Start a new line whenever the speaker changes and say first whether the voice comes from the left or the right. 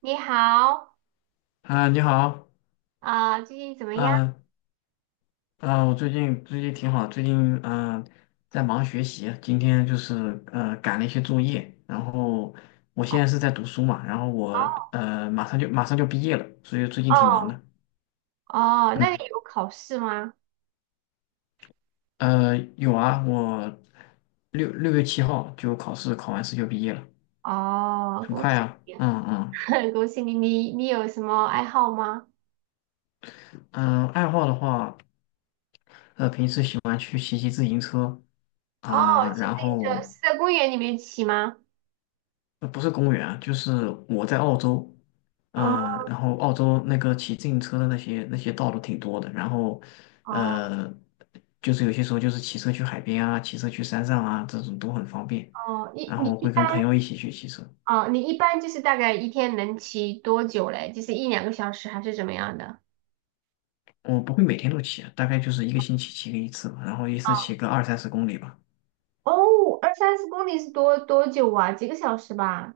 right: 你好，
left: 啊，你好。
right: 啊、最近怎么样？
left: 啊我最近挺好，最近嗯、在忙学习，今天就是赶了一些作业，然后我现在
right: 哦
left: 是在读书嘛，然后我马上就毕业了，所以最近挺忙
right: 哦
left: 的。
right: 哦，那你
left: 嗯，
right: 有考试吗？
left: 有啊，我六月七号就考试，考完试就毕业了，
right: 哦，
left: 很
right: 恭
left: 快
right: 喜
left: 啊。
right: 你啊，
left: 嗯嗯。
right: 恭喜你！你有什么爱好吗？
left: 嗯，爱好的话，平时喜欢去骑骑自行车
right: 哦，
left: 啊、
right: 骑自
left: 然
right: 行车
left: 后。
right: 是在公园里面骑吗？
left: 不是公园啊，就是我在澳洲，
right: 哦
left: 然后澳洲那个骑自行车的那些道路挺多的，然后，
right: 哦
left: 呃，就是有些时候就是骑车去海边啊，骑车去山上啊，这种都很方便，
right: 哦，你
left: 然
right: 你
left: 后
right: 一
left: 会
right: 般
left: 跟朋友一起去骑车，
right: 哦，你一般就是大概一天能骑多久嘞？就是一两个小时还是怎么样的？
left: 我不会每天都骑啊，大概就是一个星期骑个一次吧，然后一次骑个二三十公里吧。
right: 哦，二三十公里是多久啊？几个小时吧？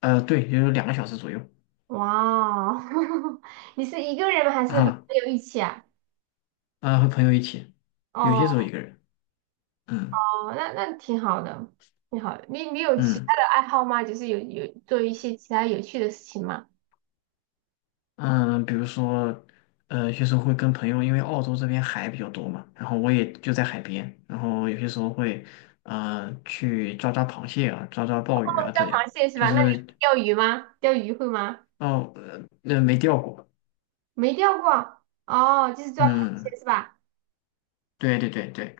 left: 对，也就是2个小时左右
right: 哇哦，你是一个人吗还是和
left: 啊。
right: 朋友一起啊？
left: 啊，和朋友一起，有些
right: 哦，
left: 时候一个人，嗯
right: 那挺好的，挺好的。你有其他
left: 嗯。
right: 的爱好吗？就是有做一些其他有趣的事情吗？
left: 嗯，比如说，有些时候会跟朋友，因为澳洲这边海比较多嘛，然后我也就在海边，然后有些时候会，去抓抓螃蟹啊，抓抓鲍
right: 哦
left: 鱼啊，
right: 抓
left: 这样，
right: 螃蟹是
left: 就
right: 吧？那你
left: 是。
right: 会钓鱼吗？钓鱼会吗？
left: 哦，那、没钓过。
right: 没钓过。哦，就是抓螃蟹
left: 嗯，
right: 是吧？
left: 对对对对。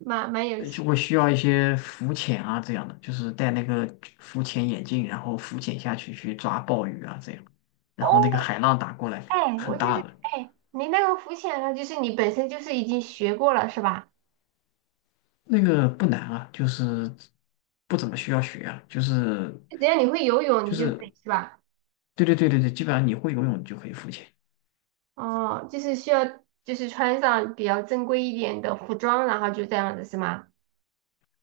right: 蛮有趣。
left: 就会需要一些浮潜啊这样的，就是戴那个浮潜眼镜，然后浮潜下去去抓鲍鱼啊这样，
right: 哦，
left: 然后那个海浪打过来
right: 哎，我
left: 很
right: 就
left: 大
right: 是
left: 的。
right: 哎，你那个浮潜呢，就是你本身就是已经学过了是吧？
left: 那个不难啊，就是不怎么需要学啊，就是。
right: 只要你会游泳，
left: 就
right: 你就可
left: 是
right: 以是吧？
left: 对对对对对，基本上你会游泳你就可以浮潜，
right: 哦，就是需要就是穿上比较正规一点的服装，然后就这样子是吗？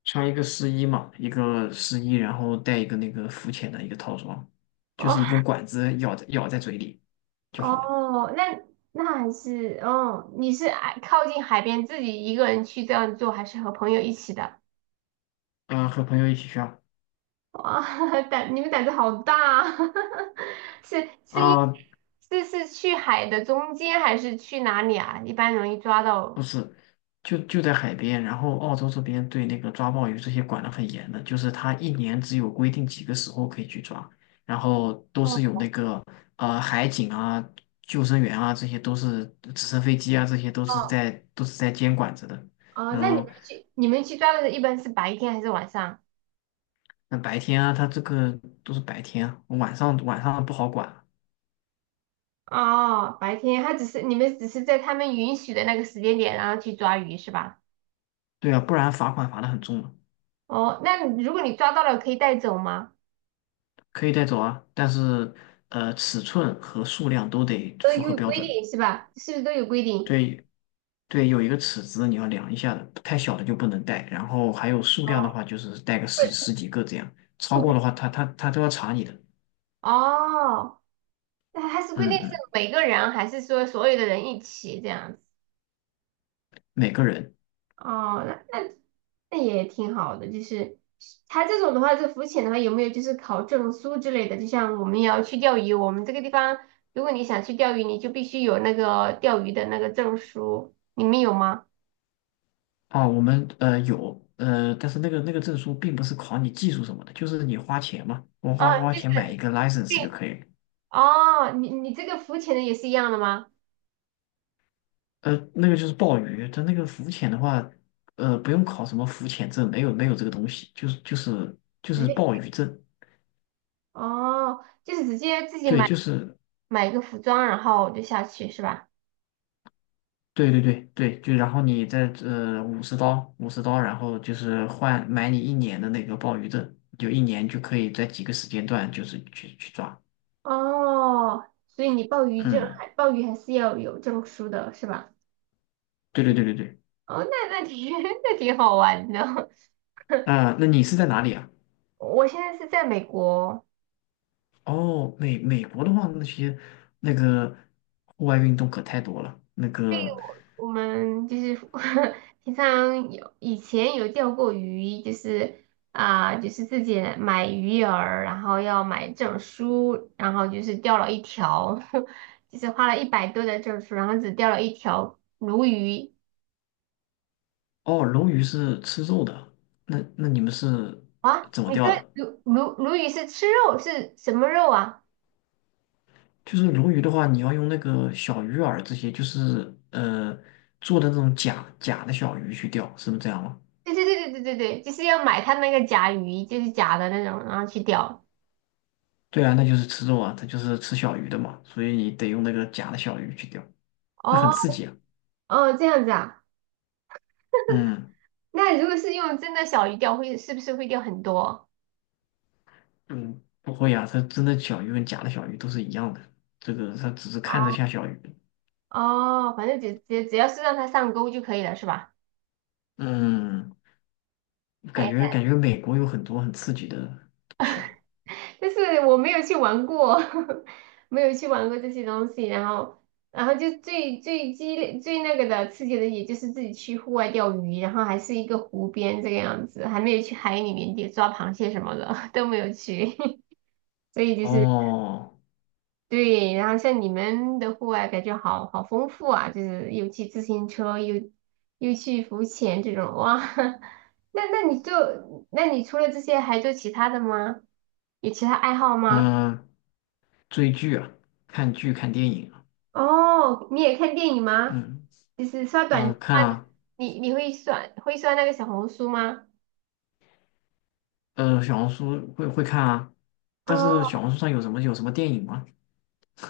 left: 穿一个湿衣嘛，一个湿衣，然后带一个那个浮潜的一个套装，就
right: 哦
left: 是一根管子咬在嘴里就好了。
right: 哦，那那还是哦，你是爱靠近海边自己一个人去这样做，还是和朋友一起的？
left: 嗯、和朋友一起去啊。
right: 哇，你们胆子好大啊，是是因
left: 啊、
right: 是去海的中间还是去哪里啊？一般容易抓
left: 不
right: 到。
left: 是，就在海边，然后澳洲这边对那个抓鲍鱼这些管得很严的，就是它一年只有规定几个时候可以去抓，然后都是有
right: 哦
left: 那个海警啊、救生员啊，这些都是直升飞机啊，这些都是
right: 哦
left: 在都是在监管着的。
right: 哦，那
left: 嗯，
right: 你们去抓的时候一般是白天还是晚上？
left: 那白天啊，它这个都是白天啊，晚上不好管。
right: 哦，白天他只是你们只是在他们允许的那个时间点，然后去抓鱼是吧？
left: 对啊，不然罚款罚得很重的，
right: 哦，那如果你抓到了，可以带走吗？
left: 可以带走啊，但是尺寸和数量都得
right: 都
left: 符合
right: 有
left: 标
right: 规
left: 准。
right: 定是吧？是不是都有规定？
left: 对对，有一个尺子你要量一下的，太小的就不能带。然后还有数量的
right: 哦，
left: 话，就是带个十几个这样，超过的话他都要查你的。
right: 哦，那它是规
left: 嗯
right: 定是
left: 嗯，
right: 每个人还是说所有的人一起这样子？
left: 每个人。
right: 哦，那也挺好的，就是他这种的话，这浮潜的话，有没有就是考证书之类的？就像我们也要去钓鱼，我们这个地方，如果你想去钓鱼，你就必须有那个钓鱼的那个证书，你们有吗？
left: 啊，我们有但是那个证书并不是考你技术什么的，就是你花钱嘛，我
right: 啊，
left: 花花
right: 就是
left: 钱买一个
right: 对，
left: license 就可以了。
right: 哦，你这个浮潜的也是一样的吗？
left: 那个就是鲍鱼，它那个浮潜的话，不用考什么浮潜证，没有没有这个东西，就是就是就
right: 直
left: 是鲍
right: 接
left: 鱼证，
right: 哦，就是直接自己
left: 对，
right: 买
left: 就是。
right: 一个服装，然后就下去是吧？
left: 对对对对，就然后你再五十刀，然后就是换买你一年的那个鲍鱼证，就一年就可以在几个时间段就是去抓。
right: 哦，所以你鲍鱼证
left: 嗯，
right: 还鲍鱼还是要有证书的是吧？
left: 对对对对对。
right: 哦，那挺 那挺好玩的。
left: 啊、那你是在哪里啊？
right: 我现在是在美国，
left: 哦，美国的话，那些那个户外运动可太多了。那个。
right: 我们就是 平常有以前有钓过鱼，就是啊、就是自己买鱼饵，然后要买证书，然后就是钓了一条，就是花了100多的证书，然后只钓了一条鲈鱼。
left: 哦，鲈鱼是吃肉的，那那你们是
right: 啊，
left: 怎么
right: 你
left: 钓
right: 说
left: 的？
right: 鲈鱼是吃肉，是什么肉啊？
left: 就是鲈鱼的话，你要用那个小鱼饵这些，就是做的那种假假的小鱼去钓，是不是这样吗？
right: 对对对对对对对，就是要买它那个甲鱼，就是假的那种，然后去钓。
left: 对啊，那就是吃肉啊，它就是吃小鱼的嘛，所以你得用那个假的小鱼去钓，那很
right: 哦，
left: 刺激啊。
right: 哦，这样子啊。
left: 嗯
right: 那如果是用真的小鱼钓，是不是会钓很多？
left: 嗯，不会呀啊，它真的小鱼跟假的小鱼都是一样的，这个它只是看着像小鱼。
right: 哦，反正只要是让它上钩就可以了，是吧？
left: 嗯，感
right: 哎，
left: 觉感觉美国有很多很刺激的东西啊。
right: 但是我没有去玩过，没有去玩过这些东西。然后，然后就最激烈、最那个的刺激的，也就是自己去户外钓鱼，然后还是一个湖边这个样子，还没有去海里面抓螃蟹什么的 都没有去，所以就是。
left: 哦，
right: 对，然后像你们的户外感觉好丰富啊，就是又骑自行车，又去浮潜这种，哇！那你除了这些还做其他的吗？有其他爱好吗？
left: 嗯，追剧啊，看剧看电影啊，
right: 哦，你也看电影吗？
left: 嗯。
right: 就是刷
left: 啊，
right: 短，
left: 看啊。
right: 你会会刷那个小红书吗？
left: 小红书会看啊，但是
right: 哦，
left: 小红书上有什么电影吗？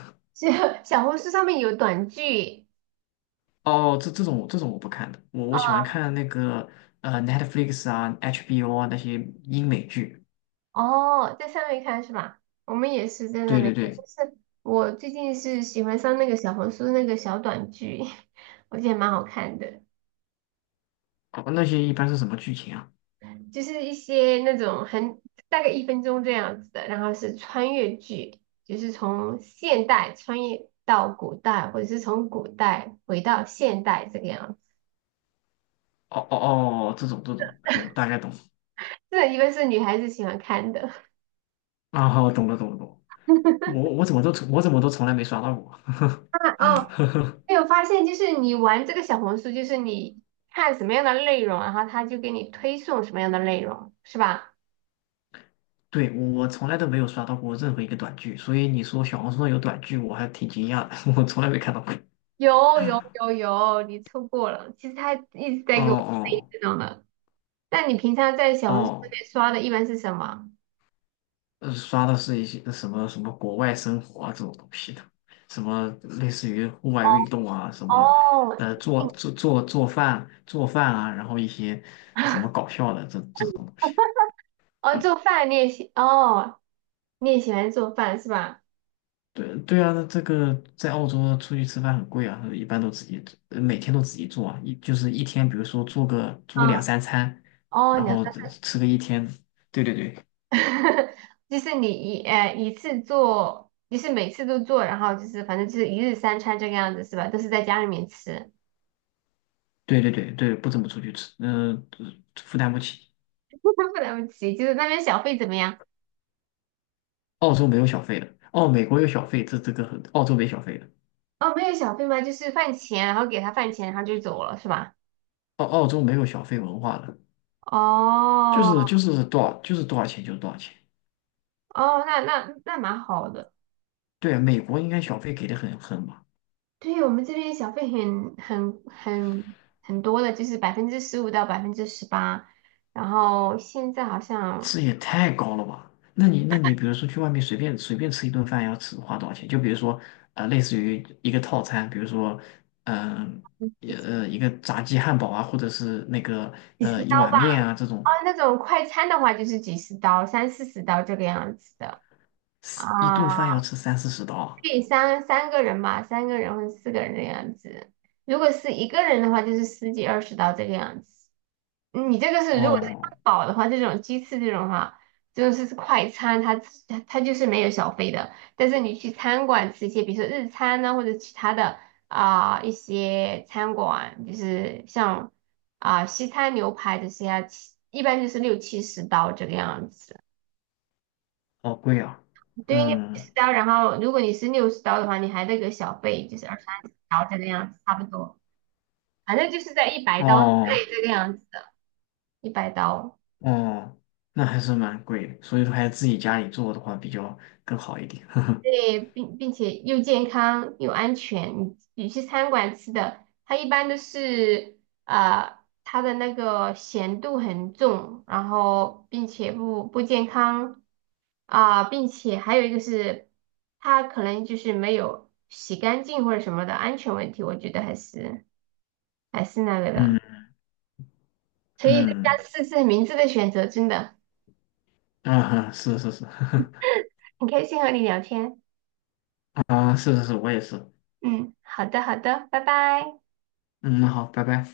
right: 小小红书上面有短剧。
left: 哦，这种我不看的，我喜欢看那个Netflix 啊、HBO 啊那些英美剧。
right: 哦，在上面看是吧？我们也是在那
left: 对
right: 边
left: 对
right: 看，
left: 对。
right: 就是我最近是喜欢上那个小红书那个小短剧，我觉得蛮好看的，
left: 哦，那些一般是什么剧情啊？
right: 就是一些那种大概1分钟这样子的，然后是穿越剧，就是从现代穿越到古代，或者是从古代回到现代这个样子。
left: 哦哦哦，这种这种，嗯，大概懂。
right: 这个一般是女孩子喜欢看的。
left: 啊，好，懂了懂了懂了。我怎么都从来没刷到过。
right: 啊哦，没有发现，就是你玩这个小红书，就是你看什么样的内容，然后他就给你推送什么样的内容，是吧？
left: 对，我从来都没有刷到过任何一个短剧，所以你说小红书上有短剧，我还挺惊讶的，我从来没看到过。
right: 有有有有，你错过了。其实他一直
left: 哦
right: 在给我推
left: 哦
right: 这种的。那你平常在小红书
left: 哦。
right: 里刷的一般是什么？
left: 刷的是一些什么什么国外生活啊这种东西的，什么类似于户外运动啊，什么
right: 哦，
left: 做饭啊，然后一些什么 搞笑的这种东西。
right: 哦，做饭你也喜，哦，你也喜欢做饭是吧？
left: 对对啊，那这个在澳洲出去吃饭很贵啊，一般都自己做，每天都自己做啊，一就是一天，比如说做个两
right: 啊，
left: 三餐，
right: 哦，
left: 然
right: 你
left: 后只吃个一天。对对对
right: 就是你一次做，就是每次都做，然后就是反正就是一日三餐这个样子是吧？都是在家里面吃，
left: 对对对对，不怎么出去吃，负担不起。
right: 不了不起。就是那边小费怎么样？
left: 澳洲没有小费的，哦，美国有小费，这个很，澳洲没小费的，
right: 哦，没有小费吗？就是饭钱，然后给他饭钱，然后就走了是吧？
left: 澳洲没有小费文化的，就
right: 哦
left: 是就是就是多少钱就是多少钱。
right: 哦，那蛮好的。
left: 对啊，美国应该小费给的很吧，
right: 对我们这边小费很多的，就是15%到18%，然后现在好
left: 这
right: 像
left: 也太高了吧？那你比如说去外面随便随便吃一顿饭要吃花多少钱？就比如说类似于一个套餐，比如说嗯、
right: 嗯
left: 也一个炸鸡汉堡啊，或者是那个
right: 几十
left: 一
right: 刀
left: 碗面啊这种，
right: 哦，那种快餐的话就是几十刀，三四十刀这个样子的
left: 一
right: 啊，
left: 顿饭要吃三四十刀啊，
right: 可以三个人吧，三个人或者四个人的样子。如果是一个人的话，就是十几二十刀这个样子。你这个是如果是
left: 哦，
right: 汉堡的话，这种鸡翅这种哈，就是快餐，它自它它就是没有小费的。但是你去餐馆吃一些，比如说日餐呐、或者其他的啊、一些餐馆，就是像啊、西餐牛排这些啊，一般就是六七十刀这个样子。
left: 好贵啊，
right: 对于六七
left: 嗯。
right: 十刀，然后如果你是60刀的话，你还得给小费，就是二三十刀这个样子，差不多。反正就是在一百刀对
left: 哦
right: 这个样子，一百刀。
left: 哦，那还是蛮贵的，所以说还是自己家里做的话比较更好一点。呵呵。
right: 对，并且又健康又安全。你去餐馆吃的，它一般都是啊、它的那个咸度很重，然后并且不健康啊、并且还有一个是它可能就是没有洗干净或者什么的安全问题，我觉得还是那个的。
left: 嗯
right: 所以大
left: 嗯。
right: 家试试明智的选择，真的
left: 啊，是是是。
right: 很开心和你聊天。
left: 啊，是是是，我也是。
right: 嗯，好的好的，拜拜。
left: 嗯，那好，拜拜。